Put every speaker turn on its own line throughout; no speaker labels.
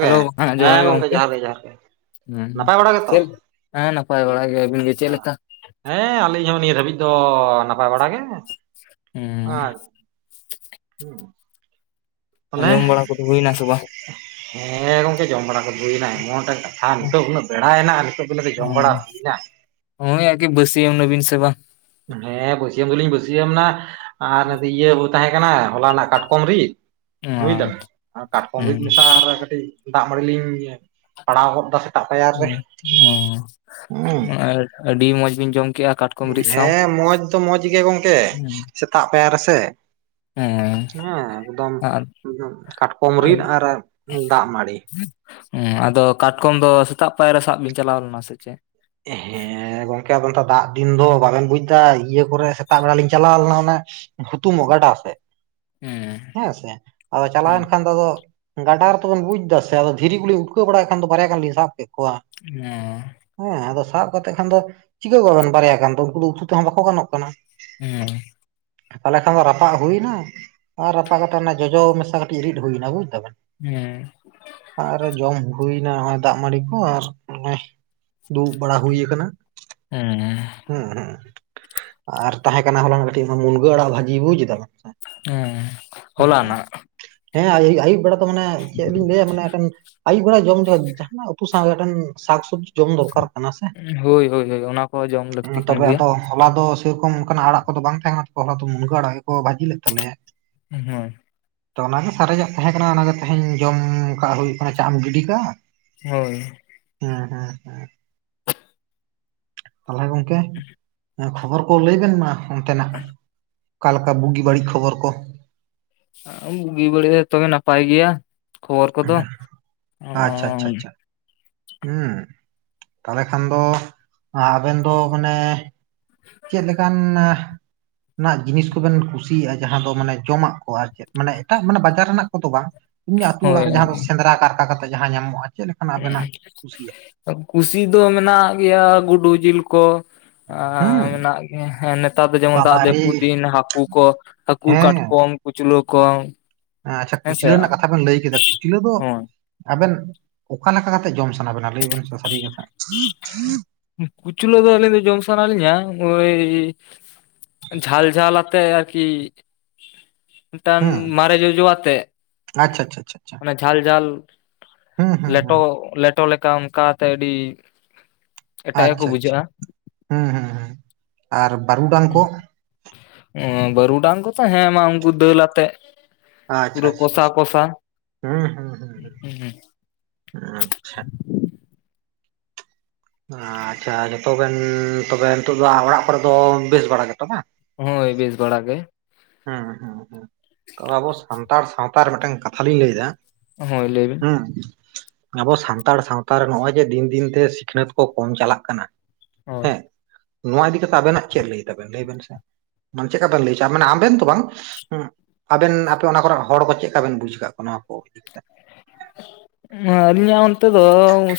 Hello ᱦᱮᱸ ᱡᱚᱦᱟᱨ ᱜᱮ ᱜᱚᱝᱠᱮ᱾ ᱦᱮᱸ
ᱱᱟᱯᱟᱭ ᱵᱟᱲᱟ ᱜᱮᱛᱚ?
ᱪᱮᱞ ᱦᱮᱸ ᱱᱟᱯᱟᱭ ᱵᱟᱲᱟ ᱜᱮ ᱟᱹᱵᱤᱱ ᱜᱮ ᱪᱮᱫ ᱞᱮᱠᱟ?
ᱦᱮᱸ ᱟᱹᱞᱤᱧ ᱦᱚᱸ ᱱᱤᱭᱟᱹ ᱫᱷᱟᱹᱵᱤᱡ ᱫᱚ ᱱᱟᱯᱟᱭ ᱵᱟᱲᱟ ᱜᱮ᱾
ᱩᱸ
ᱟᱨ ᱛᱟᱦᱚᱞᱮ
ᱟᱸᱡᱚᱢ ᱵᱟᱲᱟ ᱠᱚᱫᱚ ᱦᱩᱭᱱᱟ ᱥᱮ ᱵᱟᱝ?
ᱦᱮᱸ ᱜᱚᱝᱠᱮ ᱡᱚᱢ ᱵᱟᱲᱟ ᱦᱩᱭᱮᱱᱟ ᱮᱢᱚᱱᱴᱟᱜ ᱠᱟᱛᱷᱟ ᱱᱤᱛᱚᱜ ᱩᱱᱟᱹᱜ ᱵᱮᱲᱟᱭᱮᱱᱟ ᱟᱨ ᱱᱤᱛᱚᱜ ᱵᱮᱱ ᱞᱟᱹᱭ ᱫᱟ ᱡᱚᱢ ᱵᱟᱲᱟ ᱦᱩᱭᱱᱟ?
ᱦᱩᱜ ᱟᱜᱮ ᱵᱟᱹᱥᱤᱭᱟᱹᱢ ᱱᱟᱵᱤᱱ ᱥᱮᱵᱟ?
ᱦᱮᱸ ᱵᱟᱹᱥᱭᱟᱹᱢ ᱫᱚᱞᱤᱧ ᱯᱟᱹᱥᱭᱟᱹᱢ ᱟᱨ ᱤᱭᱟᱹ ᱛᱟᱦᱮᱸ ᱠᱟᱱᱟ ᱦᱚᱞᱟᱱᱟᱜ ᱠᱟᱴᱠᱚᱢ ᱨᱤᱫ ᱵᱩᱡᱽ ᱫᱟᱢ
ᱦᱮᱸ
ᱠᱟᱴᱠᱚᱢ ᱨᱤᱫ ᱢᱮᱥᱟ ᱠᱟᱹᱴᱤᱡ ᱫᱟᱜᱢᱟᱹᱲᱤ ᱞᱤᱧ ᱤᱭᱟᱹ
ᱚ [unintelligible] ᱟᱹᱰᱤ ᱢᱚᱸᱡᱽ ᱵᱤᱱ ᱡᱚᱢ ᱠᱮᱜᱼᱟ ᱠᱟᱴ
ᱦᱮᱸ ᱢᱚᱡᱽ ᱫᱚ ᱢᱚᱡᱽ ᱜᱮ ᱜᱚᱝᱠᱮ ᱥᱮᱛᱟᱜ ᱯᱟᱭᱟᱨ ᱨᱮᱥᱮ
ᱦᱮᱸ
ᱦᱮᱸ ᱮᱠᱫᱚᱢ
ᱟᱨ
ᱠᱟᱴᱠᱚᱢ ᱨᱤᱫ ᱟᱨ ᱫᱟᱜ ᱢᱟᱲᱤ᱾
ᱦᱮᱸ ᱟᱫᱚ ᱠᱟᱴᱠᱚᱢ ᱫᱚ ᱥᱮᱛᱟᱜ ᱯᱟᱭᱟᱨ ᱨᱮ ᱥᱟᱵ ᱵᱤᱱ ᱪᱟᱞᱟᱣ ᱞᱮᱱᱟ ᱥᱮ ᱪᱮᱫ?
ᱦᱮᱸ ᱦᱮᱸ ᱜᱚᱢᱠᱮ ᱟᱫᱚ ᱱᱮᱛᱟᱨ ᱫᱟᱜ ᱫᱤᱱ ᱫᱚ ᱵᱟᱵᱮᱱ ᱵᱩᱡ ᱮᱫᱟ ᱤᱭᱟᱹ ᱠᱚᱨᱮ ᱥᱮᱛᱟᱜ ᱵᱮᱲᱟ ᱞᱤᱧ ᱪᱟᱞᱟᱣ ᱞᱮᱱᱟ ᱚᱱᱮ ᱦᱩᱛᱩᱢᱚᱜ ᱜᱟᱰᱟ ᱥᱮᱫ ᱦᱮᱸ ᱥᱮ ᱟᱫᱚ
ᱦᱮᱸ
ᱪᱟᱞᱟᱣᱮᱱ ᱠᱷᱟᱱ ᱫᱚ ᱟᱫᱚ ᱜᱟᱰᱟ ᱨᱮ ᱛᱚ ᱵᱚᱱ ᱵᱩᱡ ᱫᱟ ᱥᱮ ᱟᱫᱚ ᱫᱷᱤᱨᱤ ᱠᱚᱞᱤᱧ ᱩᱴᱠᱟᱹᱣ ᱵᱟᱲᱟᱭᱮᱫ ᱠᱷᱟᱱ ᱫᱚ ᱵᱟᱨᱭᱟ ᱜᱟᱱ ᱞᱤᱧ ᱥᱟᱵ ᱠᱮᱫ ᱠᱚᱣᱟ ᱾
[unintelligible]
ᱦᱮᱸ ᱟᱫᱚ ᱥᱟᱵ ᱠᱟᱛᱮᱜ ᱠᱷᱟᱱ ᱫᱚ ᱪᱤᱠᱟᱹ ᱠᱚᱜᱣᱟᱵᱮᱱ ᱵᱟᱨᱭᱟ ᱜᱟᱱ ᱫᱚ ᱩᱱᱠᱩ ᱫᱚ ᱩᱛᱩ ᱛᱮᱦᱚᱸ ᱵᱟᱠᱚ ᱜᱟᱱᱚᱜ ᱠᱟᱱᱟ ᱾
ᱦᱩᱸ
ᱛᱟᱦᱚᱞᱮ ᱠᱷᱟᱱ ᱫᱚ ᱨᱟᱯᱟᱜ ᱦᱩᱭ ᱮᱱᱟ ᱾ ᱟᱨ ᱨᱟᱯᱟᱜ ᱠᱟᱛᱮ ᱚᱱᱟ ᱡᱚᱡᱚ ᱢᱮᱥᱟ ᱠᱟᱹᱴᱤᱡ ᱨᱤᱲᱫ ᱦᱩᱭᱱᱟ ᱵᱩᱡᱽ ᱫᱟ ᱵᱮᱱ ᱾
ᱦᱩᱸ
ᱟᱨ ᱡᱚᱢ ᱦᱩᱭᱱᱟ ᱱᱚᱜᱚᱭ ᱫᱟᱜ ᱢᱟᱲᱤ ᱠᱚ ᱟᱨ ᱱᱚᱜ [unintelligible] ᱫᱩᱲᱩᱵ ᱵᱟᱲᱟ ᱦᱩᱭ ᱟᱠᱟᱱᱟ ᱾
ᱦᱩᱸ
ᱦᱩᱸ ᱦᱩᱸ ᱟᱨ ᱛᱟᱦᱮᱸ ᱠᱟᱱᱟ ᱦᱚᱞᱟᱱᱟᱜ ᱠᱟᱹᱴᱤᱡ ᱢᱩᱱᱜᱟᱹ ᱟᱲᱟᱜ ᱵᱷᱟᱹᱡᱤ ᱵᱩᱡᱽ ᱮᱫᱟᱢ, ᱥᱮ᱾
ᱦᱮᱸ ᱦᱚᱞᱟᱱᱟᱜ ᱾
ᱦᱮᱸ ᱟᱹᱭᱩᱵ ᱵᱮᱲᱟ ᱫᱚ ᱢᱟᱱᱮ ᱪᱮᱫ ᱞᱤᱧ ᱞᱟᱹᱭᱟ ᱢᱟᱱᱮ ᱮᱠᱟᱱ ᱟᱹᱭᱩᱵ ᱵᱮᱲᱟ ᱡᱚᱢ ᱫᱚ ᱡᱟᱦᱟᱱᱟᱜ ᱩᱛᱩ ᱥᱟᱶ ᱜᱮ ᱢᱤᱫᱴᱟᱝ ᱥᱟᱠ ᱥᱚᱵᱽᱡᱤ ᱡᱚᱢ ᱫᱚᱨᱠᱟᱨ ᱠᱟᱱᱟ ᱥᱮ,
ᱦᱳᱭ ᱦᱳᱭ ᱦᱳᱭ ᱚᱱᱟ ᱠᱚ ᱡᱚᱢ ᱞᱟᱹᱠᱛᱤ ᱠᱟᱱ
ᱛᱚᱵᱮ
ᱜᱮᱭᱟ
ᱟᱫᱚ ᱦᱚᱞᱟ ᱫᱚ ᱥᱮᱨᱚᱠᱚᱢ ᱚᱱᱠᱟᱱᱟᱜ ᱟᱲᱟᱜ ᱠᱚᱫᱚ ᱵᱟᱝ ᱛᱟᱦᱮᱸ ᱠᱟᱱᱟ, ᱛᱚ ᱦᱚᱞᱟ ᱫᱚ ᱢᱩᱱᱜᱟᱹ ᱟᱲᱟᱜ ᱜᱮᱠᱚ ᱵᱷᱟᱹᱡᱤ ᱞᱮᱫ ᱛᱟᱞᱮᱭᱟ ᱾
ᱦᱩᱸ
ᱛᱚ ᱚᱱᱟᱜᱮ ᱥᱟᱨᱮᱡᱟᱜ ᱛᱟᱦᱮᱸ ᱠᱟᱱᱟ ᱚᱱᱟᱜᱮ ᱛᱮᱦᱮᱸᱧ ᱡᱚᱢ ᱠᱟᱜ ᱦᱩᱭᱩᱜ ᱠᱟᱱᱟ ᱪᱟᱜ ᱮᱢ ᱜᱤᱰᱤ ᱠᱟᱜᱼᱟ ᱾
ᱦᱳᱭ
ᱦᱩᱸ ᱦᱩᱸ ᱛᱟᱦᱚᱞᱮ ᱜᱚᱢᱠᱮ ᱠᱷᱚᱵᱚᱨ ᱠᱚ ᱞᱟᱹᱭ ᱵᱮᱱ ᱢᱟ᱾ ᱚᱱᱛᱮᱱᱟᱜ, ᱚᱠᱟ ᱞᱮᱠᱟ ᱵᱩᱜᱤ ᱵᱟᱹᱲᱤᱡ ᱠᱷᱚᱵᱚᱨ ᱠᱚ ᱾
ᱵᱩᱜᱤ ᱵᱟᱹᱲᱤᱡ ᱡᱚᱛᱚ ᱜᱮ ᱱᱟᱯᱟᱭ ᱜᱮᱭᱟ ᱠᱷᱚᱵᱚᱨ ᱠᱚᱫᱚ᱾
ᱦᱮᱸ ᱛᱟᱦᱚᱞᱮ ᱠᱷᱟᱱ ᱫᱚ ᱟᱵᱮᱱ ᱫᱚ ᱢᱟᱱᱮ-
[unintelligible]
ᱪᱮᱫ ᱞᱮᱠᱟᱱᱟ ᱡᱤᱱᱤᱥ ᱠᱚᱵᱤᱱ ᱠᱩᱥᱤᱭᱟᱜᱼᱟ ᱡᱟᱦᱟᱸ ᱫᱚ ᱢᱟᱱᱮ ᱡᱚᱢᱟᱜ ᱠᱚ ᱟᱹᱨᱠᱤ ᱾ ᱢᱟᱱᱮ ᱮᱴᱟᱜ ᱢᱟᱱᱮ ᱵᱟᱡᱟᱨ ᱨᱮᱱᱟᱜ ᱠᱚᱫᱚ ᱵᱟᱝ ᱮᱢᱱᱤ, ᱟᱹᱛᱩ ᱚᱲᱟᱜ
ᱦᱳᱭ
ᱨᱮ ᱡᱟᱦᱟᱸ
ᱟᱨᱠᱤ
ᱥᱮᱸᱫᱽᱨᱟ ᱠᱟᱨᱠᱟ ᱠᱟᱛᱮ ᱡᱟᱦᱟᱸ ᱧᱟᱢᱚᱜᱼᱟ᱾ ᱪᱮᱫ ᱞᱮᱠᱟᱱᱟᱜ ᱟᱵᱮᱱᱟᱜ ᱠᱩᱥᱤᱭᱟᱜ
ᱠᱩᱥᱤ ᱫᱚ ᱢᱮᱱᱟᱜ ᱜᱮᱭᱟ ᱜᱩᱰᱩ ᱡᱤᱞ ᱠᱚ᱾ ᱟᱨ
ᱦᱩᱸ
ᱢᱮᱱᱟᱜ, ᱦᱮᱸ ᱱᱮᱛᱟᱨ ᱫᱚ ᱡᱮᱢᱚᱱ ᱫᱟᱜ
ᱵᱟᱵᱟᱨᱮ
ᱡᱟᱹᱯᱩᱫ ᱫᱤᱱ ᱦᱟᱹᱠᱩ ᱠᱚ ᱦᱟᱹᱠᱩ,
ᱦᱮᱸ
ᱠᱟᱴᱠᱚᱢ, ᱠᱩᱪᱞᱟᱹ ᱠᱚ᱾
ᱟᱪᱪᱷᱟ
ᱦᱮᱸᱥᱮ
ᱠᱩᱪᱞᱟᱹ ᱨᱮᱱᱟᱜ ᱠᱟᱛᱷᱟ ᱵᱮᱱ ᱞᱟᱹᱭ ᱠᱮᱫᱟ ᱠᱩᱪᱞᱟᱹ ᱫᱚ
ᱦᱳᱭ
ᱟᱵᱮᱱ ᱚᱠᱟ ᱞᱮᱠᱟ ᱠᱟᱛᱮᱜ ᱡᱚᱢ ᱥᱟᱱᱟ ᱵᱮᱱᱟ? ᱞᱟᱹᱭ ᱵᱮᱱ ᱥᱮ ᱥᱟᱹᱨᱤ ᱠᱟᱛᱷᱟ᱾
ᱠᱩᱪᱞᱟᱹ ᱫᱚ ᱟᱹᱞᱤᱧ ᱫᱚ ᱡᱚᱢ ᱥᱟᱱᱟ ᱞᱤᱧᱟ ᱳᱭ ᱡᱷᱟᱞ ᱡᱷᱟᱞ ᱟᱛᱮ ᱟᱹᱨᱠᱤ, ᱢᱤᱫᱴᱟᱱ
ᱦᱩᱸ
ᱢᱟᱨᱮ ᱡᱚᱡᱚ ᱟᱛᱮ
ᱟᱪᱪᱷᱟ ᱟᱪᱪᱷᱟ ᱟᱪᱪᱷᱟ ᱟᱪᱪᱷᱟ
ᱡᱷᱟᱞ ᱡᱷᱟᱞ
ᱦᱩᱸ ᱦᱩᱸ
ᱞᱮᱴᱚ,
ᱦᱩᱸ
ᱞᱮᱴᱚ ᱞᱮᱠᱟ ᱚᱱᱠᱟᱛᱮ ᱟᱹᱰᱤ ᱮᱴᱟᱜ ᱜᱮᱠᱚ
ᱟᱪᱪᱷᱟ ᱟᱪᱪᱷᱟ
ᱵᱩᱡᱷᱟᱹᱜᱼᱟ
ᱦᱩᱸ ᱦᱩᱸ, ᱟᱨ ᱵᱟᱨᱩᱰᱟᱝ
ᱦᱩᱸ
ᱠᱚ?
ᱵᱟᱹᱨᱩᱰᱟᱝ ᱠᱚᱛᱚ ᱦᱮᱸ ᱢᱟ ᱩᱱᱠᱩ ᱫᱟᱹᱞ ᱟᱛᱮ᱾
ᱟᱪᱪᱷᱟ
ᱯᱩᱨᱟᱹ
ᱟᱪᱪᱷᱟ
ᱠᱚᱥᱟ
ᱟᱪᱪᱷᱟ
ᱠᱚᱥᱟ
ᱦᱩᱸ ᱦᱩᱸ ᱦᱩᱸ
ᱦᱮᱸ ᱾
ᱟᱪᱪᱷᱟ, ᱟᱪᱪᱷᱟ ᱡᱚᱛᱚ ᱜᱮ ᱛᱚᱵᱮ ᱱᱤᱛᱚᱜ ᱫᱚ ᱚᱲᱟᱜ ᱠᱚᱨᱮ ᱫᱚ ᱵᱮᱥ ᱵᱟᱲᱟ ᱜᱮᱛᱚ ᱵᱟᱝ?
ᱦᱳᱭ ᱵᱮᱥ ᱵᱷᱲᱟ ᱜᱮ᱾
ᱦᱮᱸ ᱦᱩᱸ ᱦᱩᱸ ᱛᱚ ᱟᱵᱚ ᱥᱟᱱᱛᱟᱲ ᱥᱟᱶᱛᱟ ᱨᱮ ᱢᱤᱫᱴᱟᱝ ᱠᱟᱛᱷᱟ ᱞᱤᱧ ᱞᱟᱹᱭ ᱮᱫᱟ?
ᱦᱳ ᱞᱟᱹᱭᱵᱤᱱ?
ᱦᱩᱸ ᱟᱵᱚ ᱥᱟᱱᱛᱟᱲ ᱥᱟᱶᱛᱟ ᱨᱮ ᱱᱚᱜ ᱚᱭ ᱡᱮ ᱫᱤᱱ ᱫᱤᱱ ᱛᱮ ᱥᱤᱠᱷᱱᱟᱹᱛ ᱠᱚ ᱠᱚᱢ ᱪᱟᱞᱟᱜ ᱠᱟᱱᱟ᱾
ᱦᱳᱭ
ᱦᱮᱸ ᱱᱚᱣᱟ ᱤᱫᱤ ᱠᱟᱛᱮᱜ ᱟᱵᱮᱱᱟᱜ ᱪᱮᱫ ᱞᱟᱹᱭ ᱛᱟᱵᱮᱱ, ᱞᱟᱹᱭ ᱵᱮᱱ ᱥᱮ, ᱪᱮᱫᱠᱟ ᱵᱮᱱ ᱞᱟᱹᱭ ᱦᱚᱮ ᱟᱢ? ᱟᱵᱮᱱ ᱛᱚ ᱵᱟᱝ ᱟᱵᱮᱱ ᱟᱯᱮ ᱚᱱᱟ ᱠᱚᱨᱮ ᱦᱚᱲ ᱠᱚ ᱪᱮ ᱠᱟ ᱵᱮᱱ ᱵᱩᱡ ᱟᱠᱟᱫ ᱠᱚᱣᱟ ᱱᱚᱣᱟ ᱠᱚ ᱤᱫᱤ ᱠᱟᱛᱮ?
[inaudible] ᱟᱹᱞᱤᱧᱟᱜ ᱚᱱᱛᱮ ᱫᱚ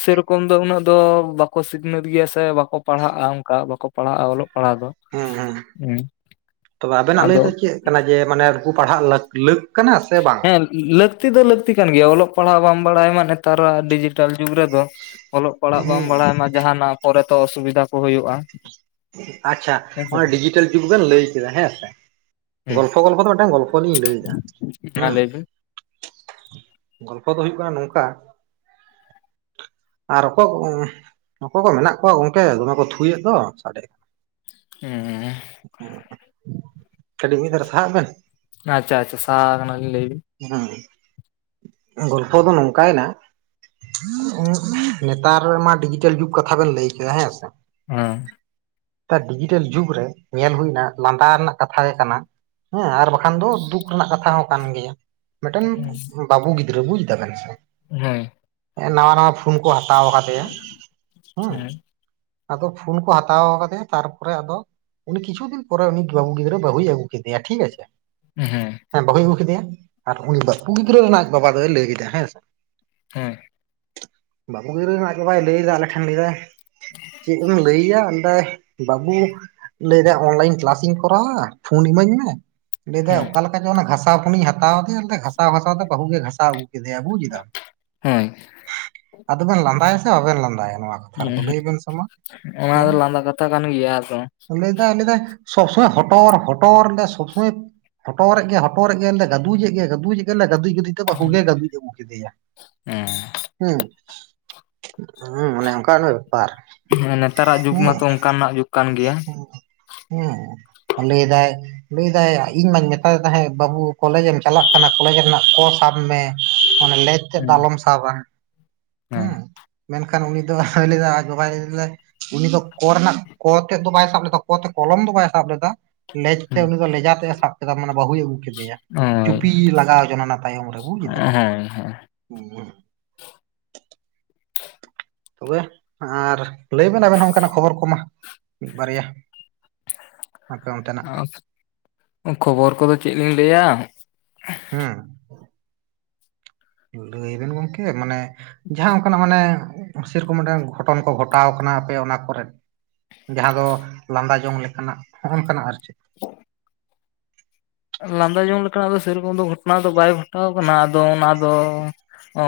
ᱥᱮᱨᱚᱠᱚᱢ ᱫᱚ ᱩᱱᱟᱹᱜ ᱫᱚ, ᱵᱟᱠᱚ ᱥᱤᱠᱷᱱᱟᱹᱛ ᱜᱮᱭᱟ ᱥᱮ ᱵᱟᱠᱚ ᱯᱟᱲᱦᱟᱜᱼᱟ᱾ ᱚᱝᱠᱟ ᱵᱟᱠᱚ ᱯᱟᱲᱦᱟᱜᱼᱟ᱾ ᱚᱞᱚᱜ ᱯᱟᱲᱦᱟᱜ ᱫᱚ᱾
ᱦᱮᱸ ᱦᱮᱸ ᱛᱚᱵᱮ ᱟᱵᱮᱱᱟᱜ ᱞᱟᱹᱭ
ᱟᱫᱚ
ᱫᱚ ᱪᱮᱫ? ᱠᱟᱱᱟ ᱡᱮ, ᱢᱟᱱᱮ ᱩᱱᱠᱩ ᱯᱟᱲᱦᱟᱜ ᱞᱟᱠ ᱞᱟᱹᱠ ᱠᱟᱱᱟ ᱥᱮ ᱵᱟᱝ?
ᱦᱮᱸ ᱞᱟᱹᱠᱛᱤ ᱫᱚ ᱞᱟᱹᱠᱛᱤ ᱠᱟᱱ ᱜᱮᱭᱟ, ᱚᱞᱚᱜ ᱯᱟᱲᱦᱟᱜ ᱵᱟᱢ ᱵᱟᱲᱟᱭ ᱢᱟ ᱱᱮᱛᱟᱨᱟᱜ ᱰᱤᱡᱤᱴᱟᱞ ᱡᱩᱜᱽ ᱨᱮᱫᱚ᱾ ᱚᱞᱚᱜ ᱯᱟᱲᱦᱟᱜ ᱵᱟᱢ
ᱦᱮᱸ
ᱵᱟᱲᱟᱭ ᱢᱟ ᱡᱟᱦᱟᱱᱟᱜ ᱯᱚᱨ ᱛᱚ ᱚᱥᱩᱵᱤᱫᱟ ᱠᱚ ᱦᱩᱭᱩᱜᱼᱟ᱾
ᱟᱪᱪᱷᱟ
ᱦᱮᱸᱥᱮ
ᱚᱱᱟ ᱰᱤᱡᱤᱴᱟᱞ ᱡᱩᱜᱽ ᱵᱮᱱ ᱞᱟᱹᱭ ᱠᱮᱫᱟ ᱦᱮᱸᱥᱮ
ᱦᱮᱸ
ᱜᱚᱞᱯᱷᱚ ᱜᱚᱞᱯᱷᱚ ᱛᱮ ᱢᱤᱴᱟᱝ ᱜᱚᱞᱯᱷᱚ ᱞᱤᱧ ᱞᱟᱹᱭ ᱮᱫᱟ
ᱢᱟ
ᱦᱮᱸ
ᱞᱟᱹᱭ ᱵᱤᱱ
ᱜᱚᱞᱯᱷᱚ ᱫᱚ ᱦᱩᱭᱩᱜ ᱠᱟᱱᱟ᱾ ᱱᱚᱝᱠᱟ ᱟᱨ ᱚᱠᱚᱭ ᱠᱚ ᱚᱠᱚᱭ ᱠᱚ ᱢᱮᱱᱟᱜ ᱠᱚᱣᱟ ᱜᱚᱝᱠᱮ ᱫᱚᱢᱮ ᱠᱚ ᱛᱷᱩᱭᱮᱫ ᱫᱚ᱾ [inaudible]
ᱦᱩᱸᱸᱸ
ᱠᱟᱹᱴᱤᱡ ᱢᱤᱫ ᱫᱷᱟᱣ ᱨᱮ ᱥᱟᱦᱟᱜ ᱵᱮᱱ
ᱟᱪᱪᱷᱟ ᱟᱪᱪᱷᱟ ᱥᱟᱦᱟ ᱠᱟᱱᱟᱞᱤᱧ ᱞᱟᱹᱭ ᱵᱤᱱ?
ᱩᱸ ᱜᱚᱞᱯᱚ ᱫᱚ ᱱᱚᱝ ᱠᱟᱭᱱᱟ ᱱᱮᱛᱟᱨ ᱢᱟ ᱰᱤᱡᱤᱴᱮᱞ ᱡᱩᱜᱽ ᱠᱟᱛᱷᱟ ᱵᱮᱱ ᱞᱟᱹᱭ ᱠᱮᱫᱟ ᱦᱮᱸ ᱥᱮ᱾
ᱦᱩᱸ
ᱱᱮᱛᱟᱨ ᱰᱤᱡᱤᱴᱮᱞ ᱡᱩᱜᱽ ᱨᱮ ᱧᱮᱞ ᱦᱩᱭᱱᱟ᱾ ᱞᱟᱸᱫᱟ ᱨᱮᱱᱟᱜ ᱠᱟᱛᱷᱟ ᱜᱮ ᱠᱟᱱᱟ᱾ ᱦᱮᱸ ᱟᱨ ᱵᱟᱠᱷᱟᱱ ᱫᱚ ᱫᱩᱠ ᱨᱮᱱᱟᱜ ᱠᱟᱛᱷᱟ ᱦᱚᱸ ᱠᱟᱱ ᱜᱮᱭᱟ᱾ ᱢᱤᱫᱴᱮᱱ ᱵᱟᱹᱵᱩ ᱜᱤᱫᱽᱨᱟᱹ ᱵᱩᱡ ᱫᱟ ᱵᱮᱱ ᱥᱮ
ᱦᱩᱸ
ᱱᱟᱣᱟ ᱱᱟᱣᱟ ᱯᱷᱩᱱ ᱠᱚ ᱦᱟᱛᱟᱣ ᱟᱠᱟᱫᱮᱭᱟ ᱦᱩᱸ
ᱦᱮᱸ
ᱟᱫᱚ ᱯᱷᱩᱱ ᱠᱚ ᱦᱟᱛ ᱦᱟᱛᱟᱣ ᱠᱟᱫᱮᱭᱟ ᱛᱟᱨᱯᱚᱨᱮ ᱟᱫᱚ, ᱩᱱᱤ ᱠᱤᱪᱷᱩ ᱫᱤᱱ ᱯᱚᱨ ᱩᱱᱤ ᱵᱟᱹᱵᱩ ᱜᱤᱫᱽᱨᱟᱹ ᱵᱟᱹᱦᱩᱭ ᱟᱹᱜᱩ ᱠᱮᱫᱮᱭᱟ ᱴᱷᱤᱠ ᱟᱪᱷᱮ
ᱦᱮᱸ
ᱦᱮᱸ ᱵᱟᱦᱩ ᱟᱹᱜᱩ ᱠᱮᱫᱮᱭᱟ ᱟᱨ ᱩᱱᱤ, ᱵᱟᱯᱩ ᱜᱤᱫᱽᱨᱟᱹ ᱨᱮᱱ ᱟᱜ ᱵᱟᱵᱟ ᱫᱚᱭ ᱞᱟᱹᱭ ᱭᱮᱫᱟ ᱦᱮᱸ ᱥᱮ
[inaudible]
ᱵᱟᱹᱵᱩ ᱜᱤᱫᱨᱟᱹ ᱨᱮᱱ ᱟᱡ ᱵᱟᱵᱟ ᱞᱟᱹᱭᱟ ᱟᱭᱟ ᱟᱞᱮ ᱴᱷᱮᱱ ᱞᱟ. ᱭ ᱫᱟᱭ ᱟᱫᱚ ᱪᱮᱫ ᱮᱢ ᱞᱟᱹᱭᱟ ᱵᱟᱹᱵᱩ ᱞᱟᱹᱭᱫᱟᱭ ᱚᱱᱞᱟᱭᱤᱱ ᱠᱤᱞᱟᱥ ᱤᱧ ᱠᱚᱨᱟᱣᱟ ᱯᱷᱳᱱ ᱤᱢᱟᱹᱧ ᱢᱮ ᱞᱟᱹᱭᱮᱫᱟ
ᱦᱮᱸ
ᱚᱠᱟᱞ ᱞᱮᱠᱟ ᱪᱚ ᱚᱱᱟ ᱜᱷᱟᱥᱟᱣ ᱯᱷᱩᱱ ᱤᱧ ᱦᱟᱛᱟᱣ ᱠᱮᱫᱮᱭᱟᱮ ᱜᱷᱟᱥᱟᱣ ᱜᱷᱟᱥᱟᱣ ᱛᱮ ᱵᱟᱹᱦᱩ ᱜᱮ ᱜᱷᱟᱥᱟᱣ ᱟᱹᱜᱩ ᱠᱮᱫᱮᱭᱟ ᱵᱩᱡ ᱫᱟᱢ
ᱦᱳᱭ
ᱟᱫᱚ ᱵᱮᱱ ᱞᱟᱸᱫᱟᱭᱟ ᱥᱮ ᱵᱟᱵᱮᱱ ᱞᱟᱸᱫᱟᱭᱟ, ᱱᱚᱣᱟ ᱠᱟᱛᱷᱟ ᱨᱮᱫᱚ
ᱦᱳᱭ
ᱞᱟᱹᱭ ᱵᱮᱱ ᱥᱮ ᱢᱟ
ᱚᱱᱟ
ᱦᱮᱸ
ᱫᱚ ᱞᱟᱸᱫᱟ ᱠᱟᱛᱷᱟ ᱠᱟᱱ ᱜᱮᱭᱟ ᱟᱫᱚ
ᱞᱟᱹᱭ ᱫᱟᱭ ᱞᱟᱹᱭ ᱮᱫᱭ ᱥᱚᱵ ᱥᱚᱢᱚᱭ ᱦᱚᱴᱚᱨ ᱦᱚᱴᱚᱨ ᱥᱚᱵ ᱥᱚᱢᱚᱭ ᱦᱚᱴᱚᱨ ᱮᱜ ᱜᱮᱭᱟ ᱦᱚᱴᱳ ᱨᱮᱜ ᱜᱮᱭᱟ ᱞᱮᱫᱟ ᱜᱟᱫᱩᱡ ᱮ ᱜᱟᱩᱫᱡ ᱜᱟᱫᱩᱡ ᱵᱟᱹᱦᱩ ᱜᱮ ᱜᱟᱫᱩᱡ ᱟᱜᱩ ᱠᱮᱫᱮᱭᱟ᱾ ᱦᱩᱸ ᱦᱩᱸ ᱚᱱᱮ ᱚᱝᱠᱟ ᱜᱮ ᱵᱮᱯᱟᱨ᱾
ᱦᱮᱸ ᱱᱮᱛᱟᱨ ᱟᱜ ᱡᱩᱜᱽ
ᱦᱮᱸ
ᱢᱟᱛᱚ ᱚᱱᱠᱟᱱᱟᱜ ᱡᱩᱜᱽ ᱠᱟᱱ ᱜᱮᱭᱟ᱾
ᱦᱮᱸ ᱞᱮᱭ ᱫᱟᱭ ᱞᱟᱹᱭᱫᱟᱭ ᱤᱧ ᱢᱟᱧ ᱢᱮᱛᱟᱭ ᱛᱟᱦᱮᱸᱫ ᱵᱟᱹᱵᱩ ᱠᱚᱞᱮᱡ ᱮᱢ ᱪᱟᱞᱟᱜ ᱠᱟᱱᱟ ᱠᱚᱞᱮᱡ ᱨᱮᱱᱟᱜ ᱠᱚ ᱥᱟᱵ ᱢᱮ᱾ ᱚᱱᱮ ᱞᱮᱡᱽ ᱛᱮ ᱫᱚ
ᱦᱮᱸ
ᱟᱞᱚᱢ ᱥᱟᱵᱟ ᱦᱮᱸ᱾ ᱢᱮᱱᱠᱷᱟᱱ ᱩᱱᱤ ᱫᱚᱭ ᱞᱟᱹᱭ ᱫᱟ ᱟᱡ ᱵᱟᱵᱟᱭ ᱞᱟᱹᱭ ᱞᱮᱫᱟᱭ ᱩᱱᱤ ᱫᱚ᱾ ᱠᱚ ᱨᱮᱱᱟᱜ ᱠᱚ ᱛᱮᱫ ᱫᱚ ᱵᱟᱭ ᱥᱟᱵ ᱞᱮᱫᱟ ᱠᱚ ᱛᱮ ᱠᱚᱞᱚᱢ ᱫᱚ ᱵᱟᱭ ᱥᱟᱵ ᱞᱮᱫᱟ ᱞᱮᱡ ᱛᱮ ᱩᱱᱤ ᱫᱚ ᱞᱮᱡᱟ ᱛᱮᱫ ᱮ ᱥᱟᱵ ᱠᱮᱫᱟ᱾ ᱵᱟᱹᱦᱩᱭ ᱟᱹᱜᱩ ᱠᱮᱫᱮᱭᱟ
ᱦᱳᱭ ᱦᱳᱭ
ᱪᱩᱯᱤ ᱞᱟᱜᱟᱣ ᱡᱚ ᱚᱱᱟ ᱛᱟᱭᱚᱢ ᱨᱮ ᱵᱩ ᱠᱮᱫᱟᱵᱮᱱ᱾
ᱦᱳᱭ
ᱦᱮᱸ᱾ ᱛᱚᱵᱮ ᱟᱨ ᱞᱟᱹᱭ ᱵᱮᱱ ᱟᱵᱮᱱ ᱦᱚᱸᱼᱼ ᱠᱷᱚᱵᱚᱨ ᱠᱚᱢᱟᱼᱼ ᱢᱤᱫ ᱵᱟᱨᱭᱟ᱾ ᱟᱯᱮ ᱚᱱᱛᱮᱱᱟᱜ
ᱟᱨ ᱠᱷᱚᱵᱚᱨ ᱠᱚᱫᱚ ᱪᱮᱫ ᱞᱤᱧ ᱞᱮᱹᱭᱟ᱾
ᱦᱩᱸ᱾ ᱞᱟᱹᱭᱵᱮᱱ ᱜᱚᱝᱠᱮ ᱢᱟᱱᱮᱼᱼ ᱡᱟᱦᱟᱸ ᱚᱱᱠᱟᱱᱟᱜ ᱢᱟᱱᱮ ᱥᱮᱨᱚᱠᱚᱢ ᱢᱤᱫᱴᱟᱝ ᱜᱷᱚᱴᱚᱱ ᱠᱚ ᱜᱷᱚᱴᱟᱣ ᱠᱟᱱᱟ ᱟᱯᱮ ᱚᱱᱟ ᱠᱚᱨᱮᱫ᱾ ᱡᱟᱦᱟᱸ ᱫᱚ ᱞᱟᱸᱫᱟ ᱡᱚᱝ ᱞᱮᱠᱟᱱᱟᱜ ᱦᱚᱜ ᱱᱚᱝᱠᱟᱱᱟᱜ ᱟᱨ ᱪᱮᱫ᱾
[unintelligible] ᱞᱟᱸᱫᱟ ᱡᱚᱝ ᱞᱮᱠᱟᱱᱟᱜ ᱫᱚ ᱥᱮᱨᱚᱠᱚᱢ ᱫᱚ ᱜᱷᱚᱴᱚᱱᱟ ᱫᱚ ᱵᱟᱭ ᱜᱷᱚᱴᱟᱣ ᱠᱟᱱᱟ ᱟᱫᱚ ᱚᱱᱟ ᱫᱚ᱾